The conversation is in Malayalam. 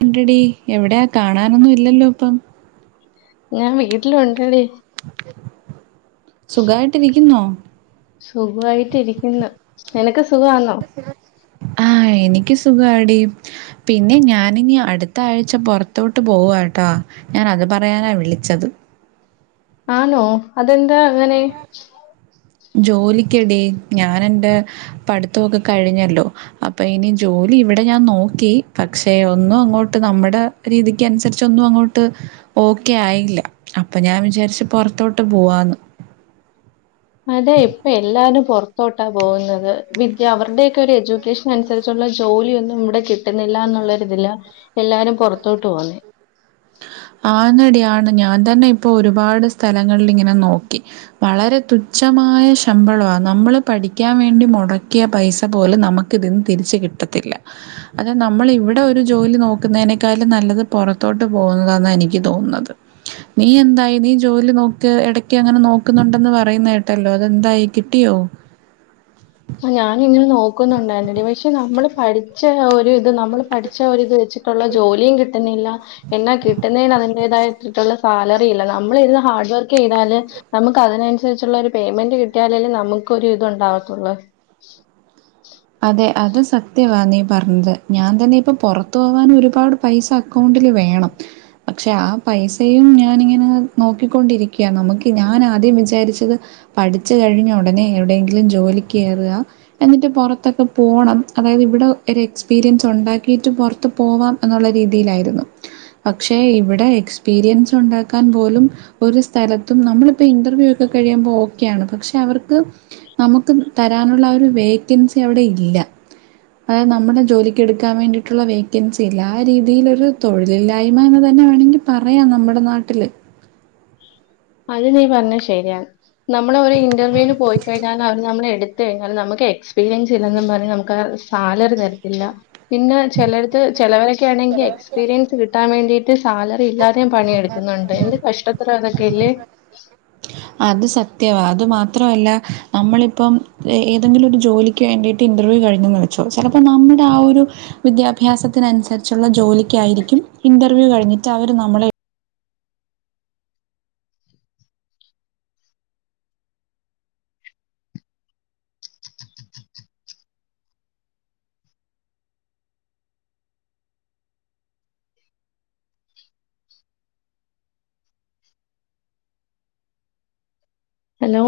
രണ്ടടി എവിടെയാ കാണാനൊന്നും ഇല്ലല്ലോ. ഇപ്പം ഞാൻ വീട്ടില ഉണ്ടടി സുഖായിട്ടിക്കുന്നോ സുഖമായിട്ടിരിക്കുന്ന നിനക്ക് സുഖമാണോ ആഹ് എനിക്ക് സ് സുഖാടി. പിന്നെ ഞാനിനി അടുത്ത ആഴ്ച പുറത്തോട്ട് പോവ്വാ ട്ടോ ഞാൻ അകത്തു പറയാനാ വിളിച്ചത്. ആണോ അതെന്താ അങ്ങനെ ജോലിക്കടി ഞാനെന്റെ പഠിത്തമൊക്കെ കഴിഞ്ഞല്ലോ അപ്പൊ ഇനി ജോലി ഇവിടെ ഞാൻ നോക്കി പക്ഷെ ഒന്നും അങ്ങോട്ട് നമ്മുടെ രീതിക്ക് അനുസരിച്ച ഒന്നും അങ്ങോട്ട് ഓക്കെ ആയില്ല. അപ്പ ഞാൻ വിചാരിച്ച് പുറത്തോട്ട് പോവാന്ന് അതെ ഇപ്പൊ എല്ലാരും പുറത്തോട്ടാ പോകുന്നത്. വിദ്യ അവരുടെയൊക്കെ ഒരു എജു സിറ്റ്യുവേഷനനുസരിച്ചുള്ള ജോലിയൊന്നും ഇവിടെ കിട്ടുന്നില്ല എന്നുള്ളരി ഇതില് എല്ലാരും പുറത്തോട്ട് പോന്നേ [unintelligible] ആന്നടി ആണ്. ഞാൻ തന്നെ ഇപ്പോ ഒരുപാട് സ്ഥലങ്ങളിലിങ്ങനെ നോക്കി. വളരെ തുച്ഛം മായ ശമ്പളവാ. നമ്മള് പഠിക്കാൻ വേണ്ടി മുടക്കിയ പൈസ പോലും നമുക്കിതിന്ന് തിരിച്ച് കിട്ടത്തി ല്ല. അത് നമ്മൾ ഇവിടെ ഒരു ജോലി നോക്കുന്നതിനക്കാളും നല്ലത് പുറത്തോട്ട് പോവുന്നതാന്നാ എനിക്ക് തോന്നുന്നത് നീ എന്തായി നീ ജോലി നോക്ക ഇടക്ക് അങ്ങനെ നോക്കുന്നുണ്ടെ ന്ന് പറയുന്ന കേട്ടല്ലോ. അതെന്തായി കിട്ടിയോ ആ ഞാനിങ്ങനെ നോക്കുന്നുണ്ടായിരുന്നെടി. പക്ഷെ നമ്മള് പഠിച്ച ജോലി ത് നമ്മൾ പഠിച്ച ആ ഒരിത് വെച്ചിട്ടുള്ള ജോലിയും കിട്ടുന്നില്ല. എന്നാ കിട്ടുന്നതിന് അതിന്റേതായ ട്ടുന്ന സാലറില്ല. നമ്മൾ ഇരുന്ന് ഹാർഡ് വർക്ക് ചെയ്താല്, നമുക്ക് അതിനനുസരിച്ചുള്ള ഒരു പേയ്മെന്റ് കിട്ടിയാല് ല് നമുക്കൊരിത് ഉണ്ടാവത്തുള്ളൂ. അതെ അത് സത്യവാ നീ പറഞ്ഞത്. ഞാൻ തന്നെ ഇപ്പൊ പൊറത്തു പോകാൻ ഒരുപാട് പൈസ അക്കൗണ്ടില് വേണം. പക്ഷെ ആ പൈസയും ഞാനിങ്ങനെ നോക്കിക്കൊണ്ടിരിക്കയാ. നമുക്ക് ഞാൻ ആദ്യം വിചാരിച്ചത് പഠിച്ചു കഴിഞ്ഞ ഉടനെ എവിടെയെങ്കിലും ജോലിക്കേറ്‌വ. എന്നിട്ട് പുറ ത്തൊക്കെ പോണം. അതായത് ഇവിടെ ഒരു എക്സ്പീരിയൻസ് ഉണ്ടാക്കിയിട്ട് പുറത്ത് പോവാം എന്നുള്ള രീതിയിലായിരുന്നു. പക്ഷെ ഇവിടെ എക്സ്പീരിയൻസ് ഉണ്ടാക്കാൻ പോലും ഒരു സ്ഥലത്തും നമ്മളിപ്പോ ഇന്റർവ്യൂ ഒക്കെ കഴിയുമ്പോ ഓക്കെ ആണ്. പക്ഷെ അവർക്ക് നമുക്ക് തരാനുള്ള അ ഒരു വേക്കൻസി അവിടെ ഇല്ല. അതായത് നമ്മുടെ ജോലിക്ക് എടുക്കാൻ വേണ്ടിയിട്ടുള്ള വേക്കൻസി ഇല്ല. ആ രീതിയിലൊരു തൊഴിലില്ലായ്മ എന്ന് തന്നെ അങ്ങനെ വേണെങ്കി പറയാം നമ്മടെ നാട്ടില്. അത് നീ പറഞ്ഞ ശരിയാണ്. നമ്മളെ ഒരു ഇന്റർവ്യൂന് പോയി കഴിഞ്ഞാൽ അവര് നമ്മളെ എടു ത്ത് കഴിഞ്ഞാൽ നമുക്ക് എക്സ്പീരിയൻസ് ഇല്ലെന്നും പറഞ്ഞ് നമുക്ക് ആ സാലറി തരത്തില്ല. പിന്നെ ചെലടത്ത് ചെലവരൊക്കെ ആണെങ്കിൽ എക്സ്പീരിയൻസ് കിട്ടാൻ വേണ്ടിട്ട് സാലറി ഇല്ലാതെയും പണിയെടുക്കുന്നുണ്ട്. എന്ത് കഷ്ടത്തിലാത് അത് സത്യവാ അത് മാത്രവല്ല. നമ്മളിപ്പം ഏതെങ്കിലും ഒരു ജോലിക്ക് വേണ്ടിട്ട് ഇന്റർവ്യൂ കഴിഞ്ഞൂന്ന് വെച്ചോ. ചിലപ്പോ നമ്മടെ ആ ഒരു വിദ്യാഭ്യാസത്തിനനുസരിച്ചുള്ള ജോലിക്കായിരിക്കും ഇന്റർവ്യൂ കഴിഞ്ഞിട്ട് അവര് നമ്മ നമ്മളെ ഹലോ